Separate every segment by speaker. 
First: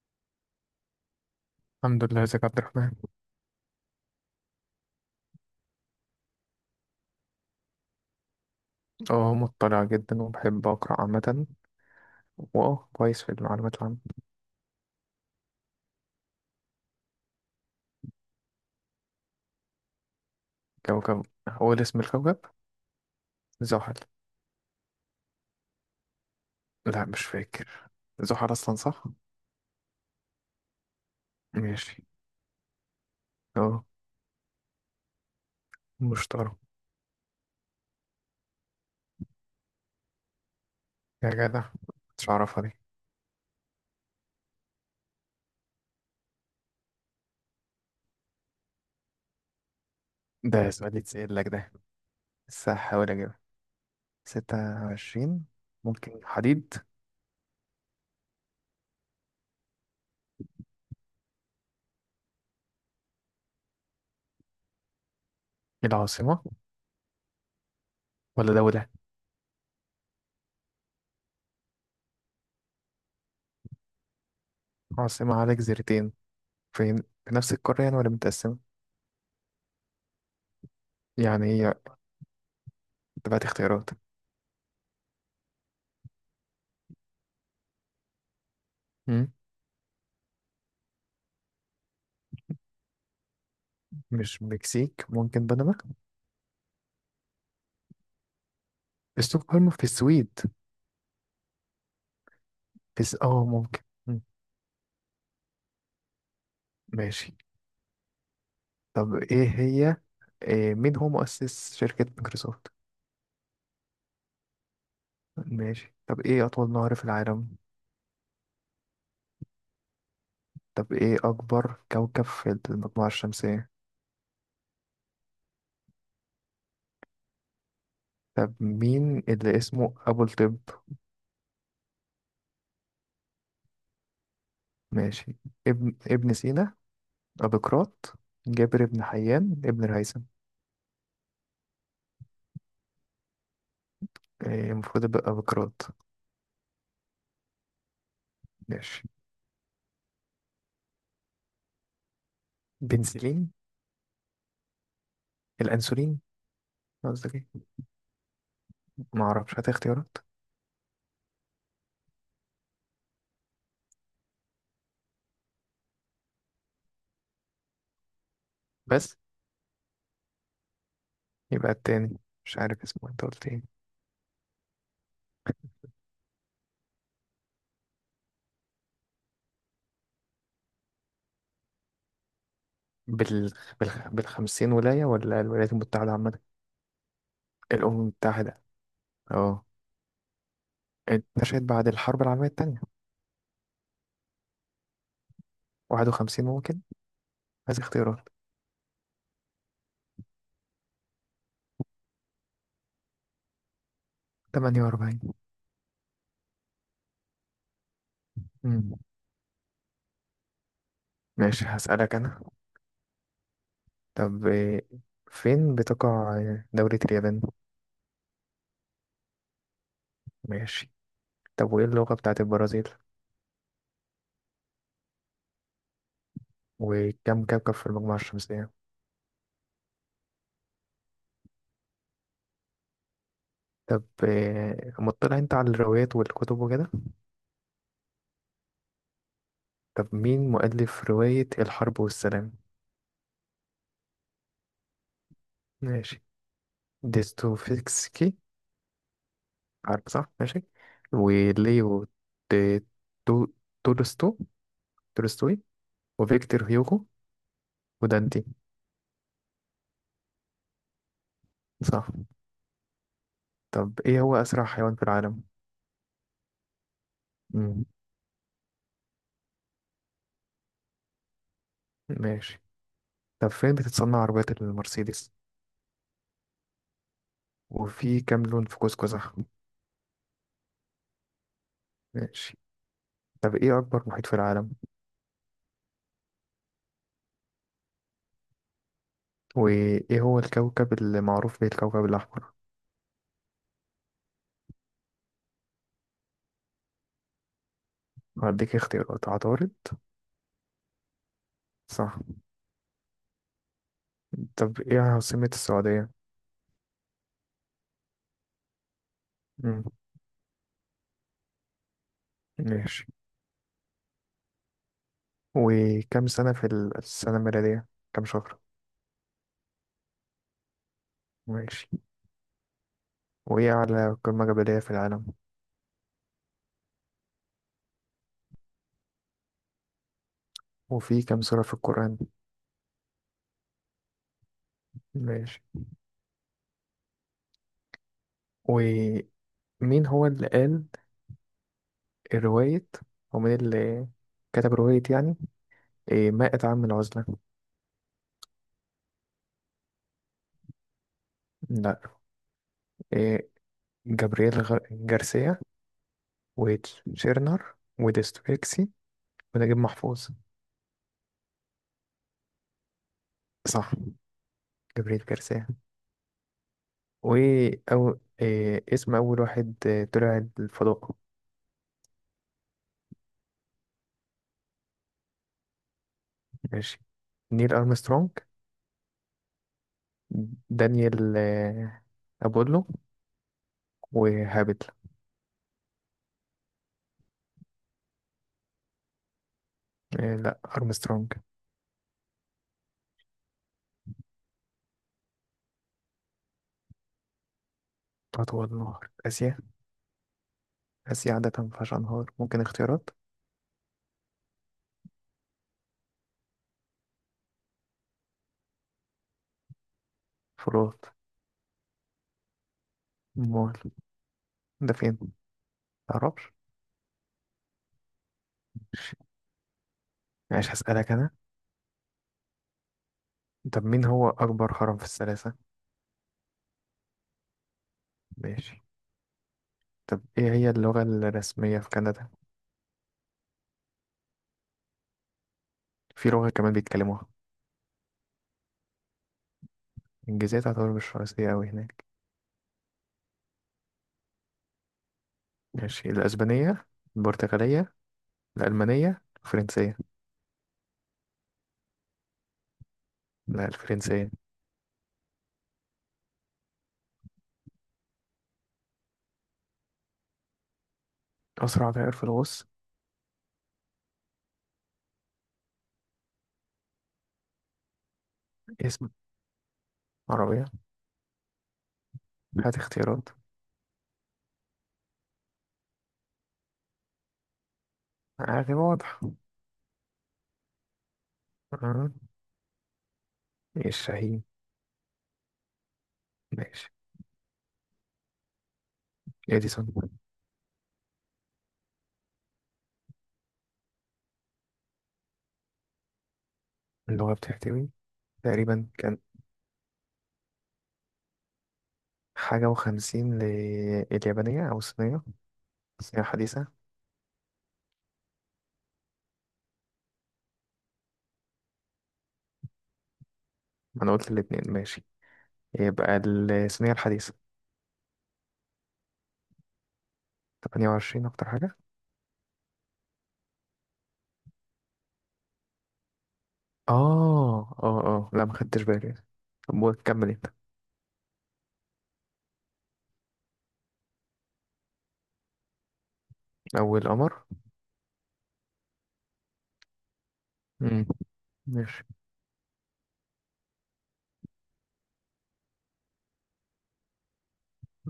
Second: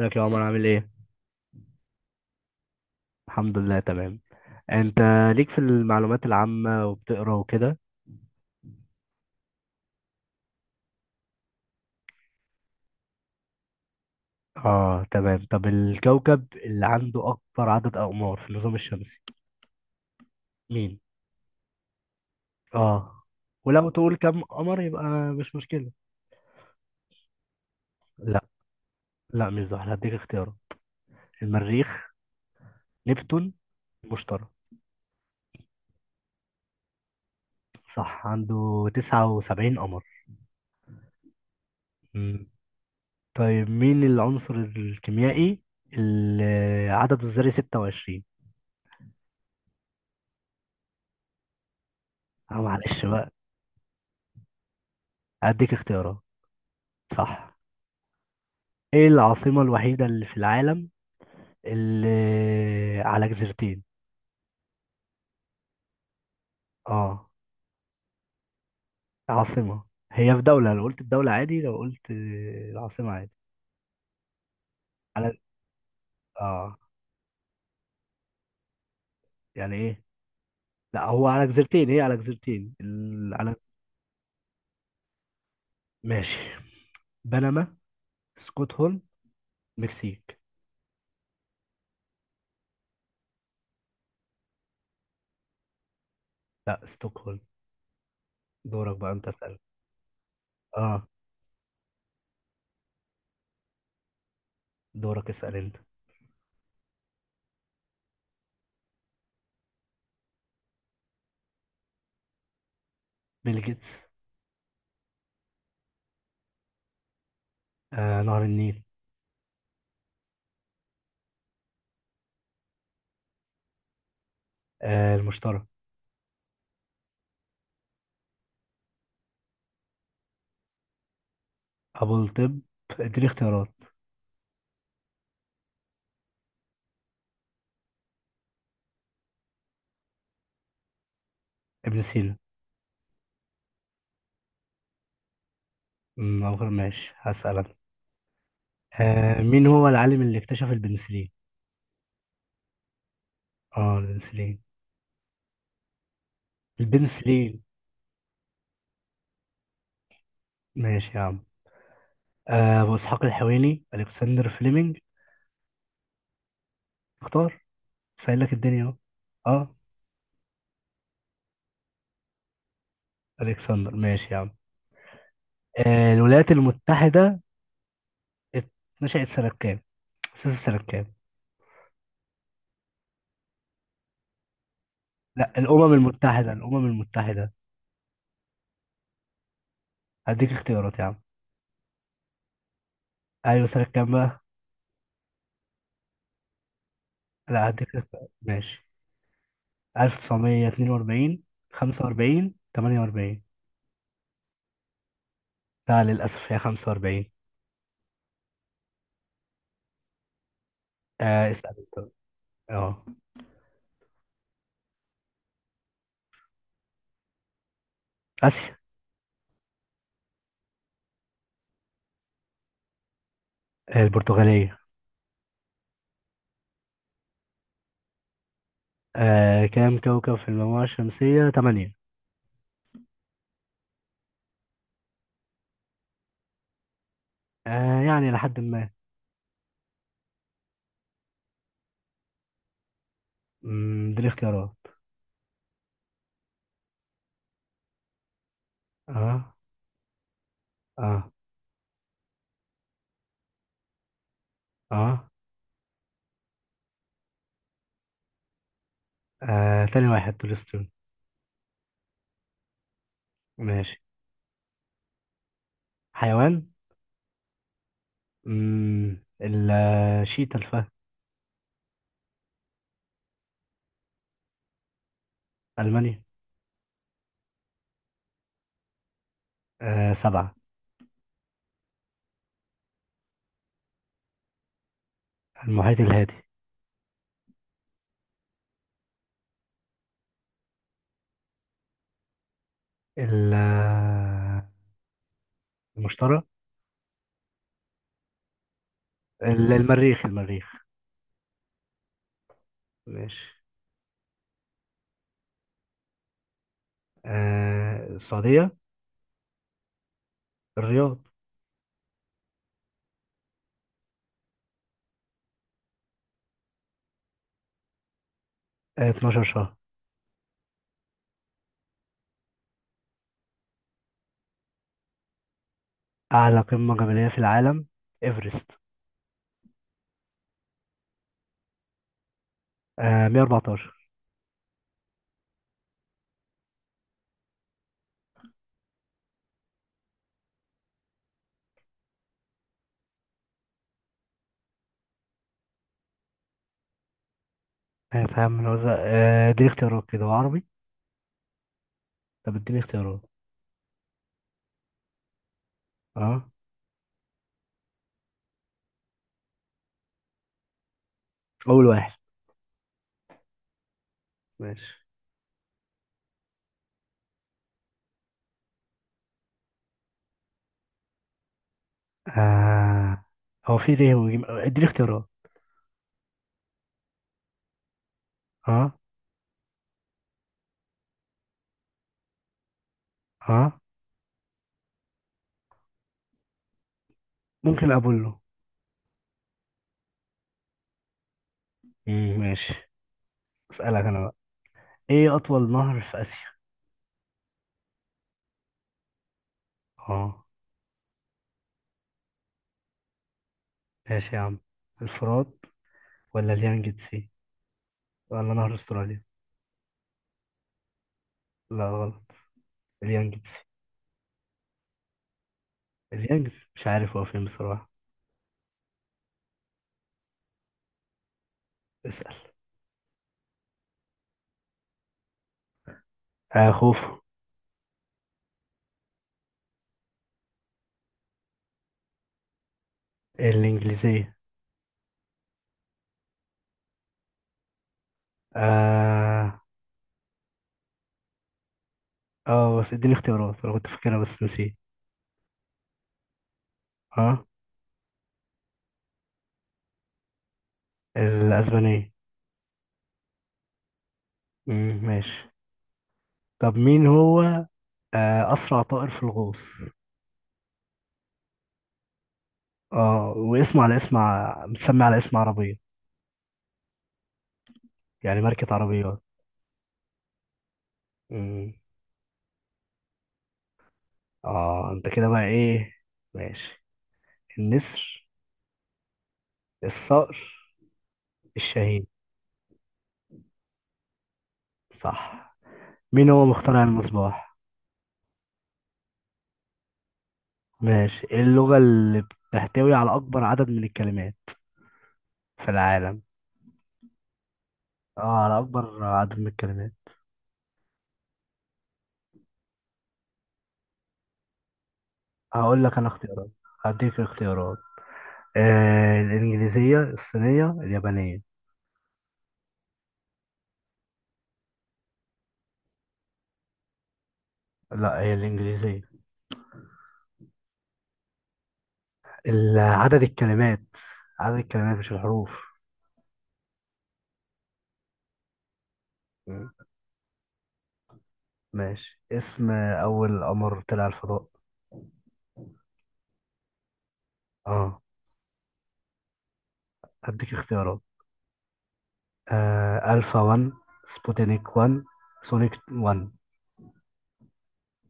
Speaker 1: ازيك يا عمر، عامل ايه؟
Speaker 2: الحمد لله، ازيك يا عبد الرحمن؟
Speaker 1: الحمد لله، تمام. انت ليك في المعلومات العامة وبتقرا وكده؟
Speaker 2: اه، مطلع جدا وبحب اقرا عامة. واه كويس في المعلومات العامة.
Speaker 1: اه، تمام. طب الكوكب اللي عنده اكبر عدد اقمار في النظام الشمسي مين؟
Speaker 2: كوكب، هو اللي اسم الكوكب؟
Speaker 1: اه، ولو
Speaker 2: زحل.
Speaker 1: تقول كم قمر يبقى مش مشكلة.
Speaker 2: لا مش فاكر.
Speaker 1: لا،
Speaker 2: زحل اصلا صح؟
Speaker 1: لا مش زحل، هديك اختيارات:
Speaker 2: ماشي،
Speaker 1: المريخ، نبتون،
Speaker 2: اه
Speaker 1: المشتري.
Speaker 2: مشتري.
Speaker 1: صح، عنده 79 قمر.
Speaker 2: يا جدع، مش
Speaker 1: مم.
Speaker 2: عارفها دي.
Speaker 1: طيب مين العنصر الكيميائي اللي عدده الذري 26؟
Speaker 2: ده سؤال يتسأل لك ده،
Speaker 1: اه،
Speaker 2: بس
Speaker 1: معلش
Speaker 2: هحاول
Speaker 1: بقى.
Speaker 2: اجيبها. 26.
Speaker 1: هديك اختيارات.
Speaker 2: ممكن حديد.
Speaker 1: صح. ايه العاصمة الوحيدة اللي في العالم اللي على جزيرتين؟
Speaker 2: العاصمة
Speaker 1: اه،
Speaker 2: ولا دولة؟
Speaker 1: عاصمة. هي في دولة، لو قلت الدولة عادي لو قلت العاصمة عادي.
Speaker 2: عاصمة
Speaker 1: على،
Speaker 2: على جزيرتين.
Speaker 1: اه.
Speaker 2: فين، في نفس القارة يعني ولا متقسمة؟
Speaker 1: يعني ايه؟ لا، هو
Speaker 2: يعني
Speaker 1: على
Speaker 2: هي
Speaker 1: جزيرتين، هي على جزيرتين
Speaker 2: تبعت
Speaker 1: على.
Speaker 2: اختيارات.
Speaker 1: ماشي. بنما، ستوكهولم،
Speaker 2: مم.
Speaker 1: مكسيك.
Speaker 2: مش مكسيك، ممكن بنما.
Speaker 1: لا، ستوكهولم. دورك بقى انت اسأل.
Speaker 2: ستوكهولم في السويد.
Speaker 1: اه.
Speaker 2: في س... اه ممكن. مم.
Speaker 1: دورك اسأل انت.
Speaker 2: ماشي. طب ايه هي إيه مين هو مؤسس شركة مايكروسوفت؟
Speaker 1: بيل جيتس.
Speaker 2: ماشي. طب ايه أطول نهر في العالم؟
Speaker 1: آه، نهر النيل.
Speaker 2: طب ايه أكبر كوكب في المجموعة الشمسية؟
Speaker 1: آه، المشتري.
Speaker 2: طب مين اللي اسمه أبو الطب؟
Speaker 1: ابو الطب، اديني اختيارات.
Speaker 2: ماشي. ابن سينا، أبوقراط، جابر بن حيان، ابن الهيثم.
Speaker 1: ابن سينا.
Speaker 2: المفروض يبقى أبوقراط.
Speaker 1: أمم، ماشي هسألك.
Speaker 2: ماشي.
Speaker 1: آه، مين هو العالم اللي اكتشف البنسلين؟
Speaker 2: بنسلين؟
Speaker 1: اه، البنسلين.
Speaker 2: الأنسولين؟ قصدك
Speaker 1: البنسلين.
Speaker 2: ايه؟ معرفش، هات اختيارات.
Speaker 1: ماشي يا عم. آه، أبو إسحاق الحويني، ألكسندر فليمنج. اختار. سهل لك الدنيا اهو.
Speaker 2: بس.
Speaker 1: اه،
Speaker 2: يبقى التاني، مش عارف اسمه، انت قلت ايه؟
Speaker 1: ألكسندر. ماشي يا عم. آه، الولايات المتحدة. ات- نشأت سنة كام؟ أسست سنة كام؟
Speaker 2: بال... بالخمسين ولاية ولا
Speaker 1: لا،
Speaker 2: الولايات
Speaker 1: الأمم
Speaker 2: المتحدة عامة؟
Speaker 1: المتحدة، الأمم المتحدة.
Speaker 2: الأمم المتحدة، اه.
Speaker 1: هديك اختيارات يا عم.
Speaker 2: اتنشأت بعد الحرب العالمية التانية.
Speaker 1: أيوة، سنة كام بقى؟
Speaker 2: 51 ممكن.
Speaker 1: لا،
Speaker 2: عايز
Speaker 1: هديك
Speaker 2: اختيارات.
Speaker 1: اختيارات. ماشي. 1942، 45، 48.
Speaker 2: 48.
Speaker 1: لا، للأسف هي 45.
Speaker 2: مم.
Speaker 1: آه،
Speaker 2: ماشي،
Speaker 1: اسأل انت.
Speaker 2: هسألك أنا.
Speaker 1: اه،
Speaker 2: طب فين بتقع دولة اليابان؟
Speaker 1: آسيا.
Speaker 2: ماشي. طب وإيه اللغة بتاعت البرازيل؟
Speaker 1: آه، البرتغالية.
Speaker 2: وكم كوكب في المجموعة الشمسية؟
Speaker 1: آه، كام كوكب في المجموعة الشمسية؟ تمانية.
Speaker 2: طب مطلع انت على الروايات والكتب وكده؟
Speaker 1: آه، يعني لحد ما.
Speaker 2: طب مين مؤلف رواية الحرب والسلام؟
Speaker 1: مم، دي الاختيارات.
Speaker 2: ماشي. ديستوفيسكي،
Speaker 1: اه.
Speaker 2: عارف صح؟ ماشي.
Speaker 1: اه
Speaker 2: وليو، دي- تو- تولستو
Speaker 1: اه,
Speaker 2: تولستوي. وفيكتور هيوغو، ودانتي.
Speaker 1: آه. تاني واحد تولستون.
Speaker 2: صح. طب
Speaker 1: ماشي.
Speaker 2: ايه هو اسرع حيوان في العالم؟
Speaker 1: حيوان.
Speaker 2: مم.
Speaker 1: مم. شيتا، الفهد.
Speaker 2: ماشي. طب فين بتتصنع عربيات المرسيدس؟
Speaker 1: ألمانيا.
Speaker 2: وفي كام لون في قوس قزح؟
Speaker 1: آه، سبعة.
Speaker 2: ماشي. طب ايه اكبر محيط في العالم؟
Speaker 1: المحيط الهادي.
Speaker 2: وايه هو الكوكب اللي معروف بيه الكوكب الاحمر؟
Speaker 1: ال- آه، المشتري.
Speaker 2: هديك اختيارات، عطارد.
Speaker 1: المريخ، المريخ.
Speaker 2: صح.
Speaker 1: ماشي.
Speaker 2: طب ايه عاصمة السعودية؟
Speaker 1: آه، السعودية.
Speaker 2: مم.
Speaker 1: الرياض.
Speaker 2: ماشي. وكم سنة في السنة الميلادية، كم شهر؟
Speaker 1: آه، 12 شهر.
Speaker 2: ماشي. وإيه أعلى قمة جبلية في العالم؟
Speaker 1: أعلى قمة جبلية في العالم: إيفرست.
Speaker 2: وفي كم سورة في القرآن؟
Speaker 1: آه، 114.
Speaker 2: ماشي. ومين هو اللي قال رواية، أو مين اللي كتب رواية يعني، إيه، مائة عام من العزلة؟
Speaker 1: آه، فاهم من وزن. آه، اديني اختيارات كده وعربي.
Speaker 2: لا.
Speaker 1: طب اديني اختيارات.
Speaker 2: إيه، جابرييل جارسيا،
Speaker 1: اه،
Speaker 2: وتشيرنر، وديستويكسي، ونجيب محفوظ.
Speaker 1: اول واحد.
Speaker 2: صح.
Speaker 1: ماشي.
Speaker 2: جابرييل جارسيا. وأو إيه اسم أول واحد طلع الفضاء؟
Speaker 1: آه، هو في ليه وجيم، اديني اختيارات.
Speaker 2: ماشي. نيل أرمسترونج،
Speaker 1: اه.
Speaker 2: دانيال أبولو،
Speaker 1: اه،
Speaker 2: وهابت.
Speaker 1: ممكن اقول له.
Speaker 2: لا أرمسترونج.
Speaker 1: مم، ماشي. اسالك انا بقى. ايه اطول نهر في اسيا؟
Speaker 2: أطول نهر في آسيا.
Speaker 1: اه.
Speaker 2: آسيا عادة مفيهاش أنهار، ممكن اختيارات.
Speaker 1: ماشي يا عم. الفرات، ولا اليانجتسي، ولا نهر استراليا.
Speaker 2: فروت.
Speaker 1: لا، غلط. اليانجتسي.
Speaker 2: مول، ده فين؟ متعرفش.
Speaker 1: اليانجتسي مش عارف هو فين بصراحة.
Speaker 2: ماشي، هسألك أنا.
Speaker 1: اسال.
Speaker 2: طب مين هو أكبر هرم في الثلاثة؟
Speaker 1: آه، خوف.
Speaker 2: ماشي. طب إيه هي اللغة الرسمية في كندا؟
Speaker 1: الانجليزية.
Speaker 2: في لغة كمان بيتكلموها.
Speaker 1: آه.
Speaker 2: الإنجليزية تعتبر مش رئيسية أوي هناك.
Speaker 1: اه، بس اديني اختيارات، انا كنت فاكرها بس نسيت.
Speaker 2: ماشي، الأسبانية،
Speaker 1: اه،
Speaker 2: البرتغالية، الألمانية، الفرنسية.
Speaker 1: الاسبانية.
Speaker 2: لا الفرنسية.
Speaker 1: امم، ماشي. طب مين هو آه، اسرع طائر في الغوص؟
Speaker 2: أسرع طائر في الغوص.
Speaker 1: اه، واسمه على اسم متسمى على اسم عربية، يعني ماركة
Speaker 2: اسم
Speaker 1: عربيات.
Speaker 2: عربية.
Speaker 1: امم.
Speaker 2: هات اختيارات.
Speaker 1: اه، انت كده بقى ايه. ماشي. النسر،
Speaker 2: عادي واضح.
Speaker 1: الصقر، الشاهين.
Speaker 2: آه. الشاهين.
Speaker 1: صح. مين هو مخترع
Speaker 2: ماشي.
Speaker 1: المصباح؟
Speaker 2: اديسون.
Speaker 1: ماشي. إيه اللغة اللي بتحتوي على اكبر عدد من الكلمات في العالم؟
Speaker 2: اللي هو بتحتوي.
Speaker 1: اه، على
Speaker 2: تقريبا
Speaker 1: اكبر
Speaker 2: كان
Speaker 1: عدد من الكلمات.
Speaker 2: حاجة وخمسين، لليابانية أو الصينية.
Speaker 1: هقول لك انا
Speaker 2: الصينية
Speaker 1: اختيارات.
Speaker 2: الحديثة.
Speaker 1: هديك اختيارات. آه، الانجليزيه، الصينيه، اليابانيه.
Speaker 2: ما أنا قلت الاتنين، ماشي. يبقى الصينية الحديثة.
Speaker 1: لا، هي الانجليزيه.
Speaker 2: 28 أكتر حاجة.
Speaker 1: عدد الكلمات، عدد الكلمات مش الحروف.
Speaker 2: لا، ما خدتش بالي.
Speaker 1: مم.
Speaker 2: طب كمل أنت.
Speaker 1: ماشي. اسم اول قمر طلع الفضاء.
Speaker 2: أول قمر.
Speaker 1: اه. هديك اختيارات.
Speaker 2: مم. ماشي.
Speaker 1: آه، الفا 1، سبوتينيك 1، سونيك 1.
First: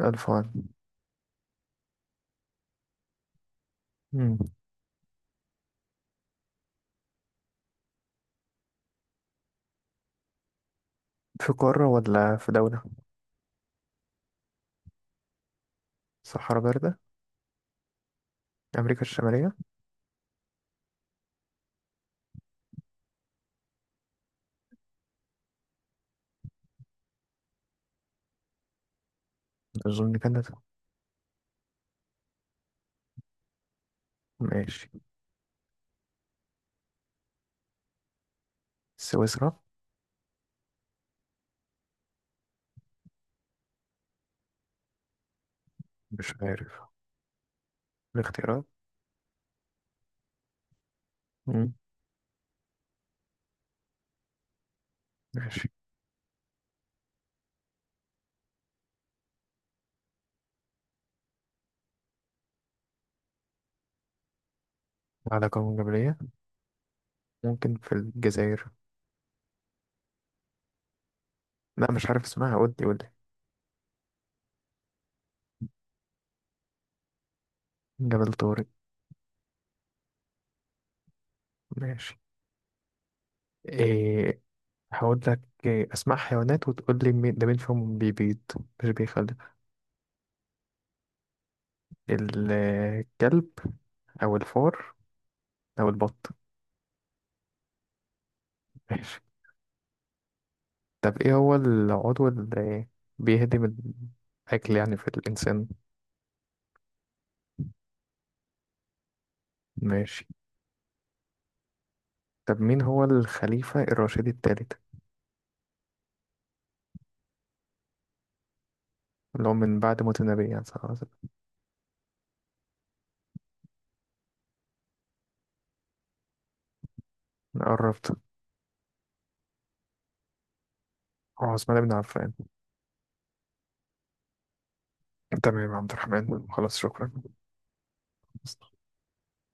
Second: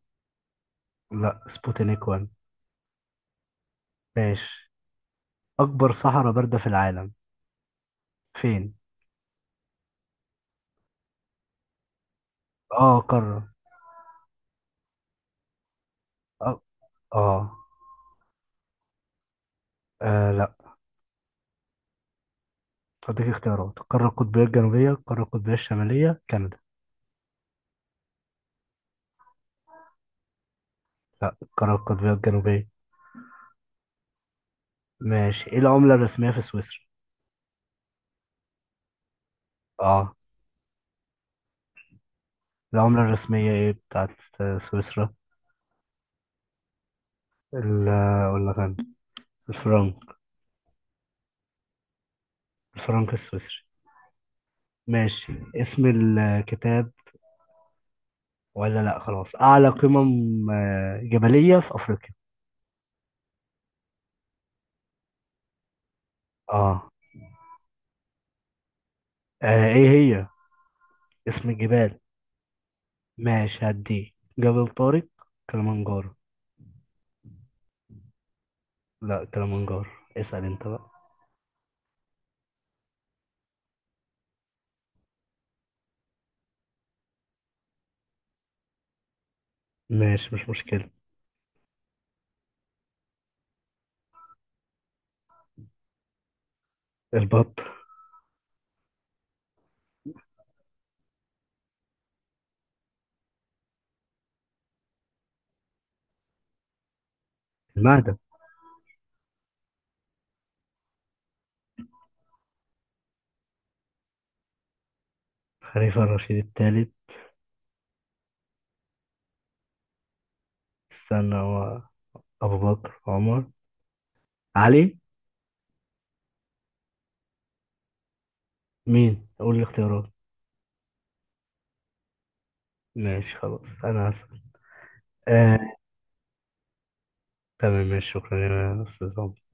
Speaker 2: ألف وان.
Speaker 1: لا، سبوتينيك 1.
Speaker 2: مم.
Speaker 1: ماشي. اكبر صحراء بارده في العالم فين؟
Speaker 2: في قارة ولا في دولة؟
Speaker 1: اه، قاره. اه,
Speaker 2: صحراء باردة.
Speaker 1: آه.
Speaker 2: أمريكا الشمالية.
Speaker 1: آه، لا. هديك اختيارات: القارة القطبية الجنوبية، القارة القطبية الشمالية، كندا.
Speaker 2: أظن كندا.
Speaker 1: لا، القارة القطبية الجنوبية.
Speaker 2: ماشي.
Speaker 1: ماشي. ايه العملة الرسمية في سويسرا؟
Speaker 2: سويسرا.
Speaker 1: اه. العملة الرسمية ايه بتاعت آه، سويسرا.
Speaker 2: مش عارف.
Speaker 1: ال ولا
Speaker 2: الاختيارات.
Speaker 1: كان الفرنك.
Speaker 2: مم.
Speaker 1: الفرنك السويسري. ماشي.
Speaker 2: ماشي.
Speaker 1: اسم الكتاب، ولا لا، خلاص. أعلى قمم آه، جبلية في أفريقيا.
Speaker 2: على قوم جبلية.
Speaker 1: اه.
Speaker 2: ممكن في الجزائر.
Speaker 1: آه، ايه هي اسم
Speaker 2: لا
Speaker 1: الجبال؟
Speaker 2: مش عارف اسمها، قول لي قول لي.
Speaker 1: ماشي هديه. جبل طارق، كلمنجارو.
Speaker 2: جبل طارق.
Speaker 1: لا، كلمنجارو. اسأل انت بقى.
Speaker 2: ماشي. إيه، هقول لك. اسماء حيوانات، وتقول لي مين ده مين فيهم بيبيض، مش بيخلف.
Speaker 1: ماشي مش مشكلة.
Speaker 2: الكلب، او الفار، او البط.
Speaker 1: البط.
Speaker 2: ماشي. طب ايه هو العضو اللي بيهدم الاكل يعني في الانسان؟
Speaker 1: المهدي.
Speaker 2: ماشي. طب مين هو الخليفة الراشدي الثالث،
Speaker 1: خليفة الرشيد الثالث.
Speaker 2: اللي هو من بعد موت النبي يعني صلى الله عليه وسلم؟
Speaker 1: استنى. هو أبو بكر، عمر، علي.
Speaker 2: قربت.
Speaker 1: مين؟ قول الاختيارات.
Speaker 2: اه، عثمان بن عفان.
Speaker 1: ماشي خلاص، أنا هسأل.
Speaker 2: تمام
Speaker 1: آه.
Speaker 2: يا عبد الرحمن، خلاص، شكرا.
Speaker 1: تمام، ماشي، شكرا يا أستاذ عمر.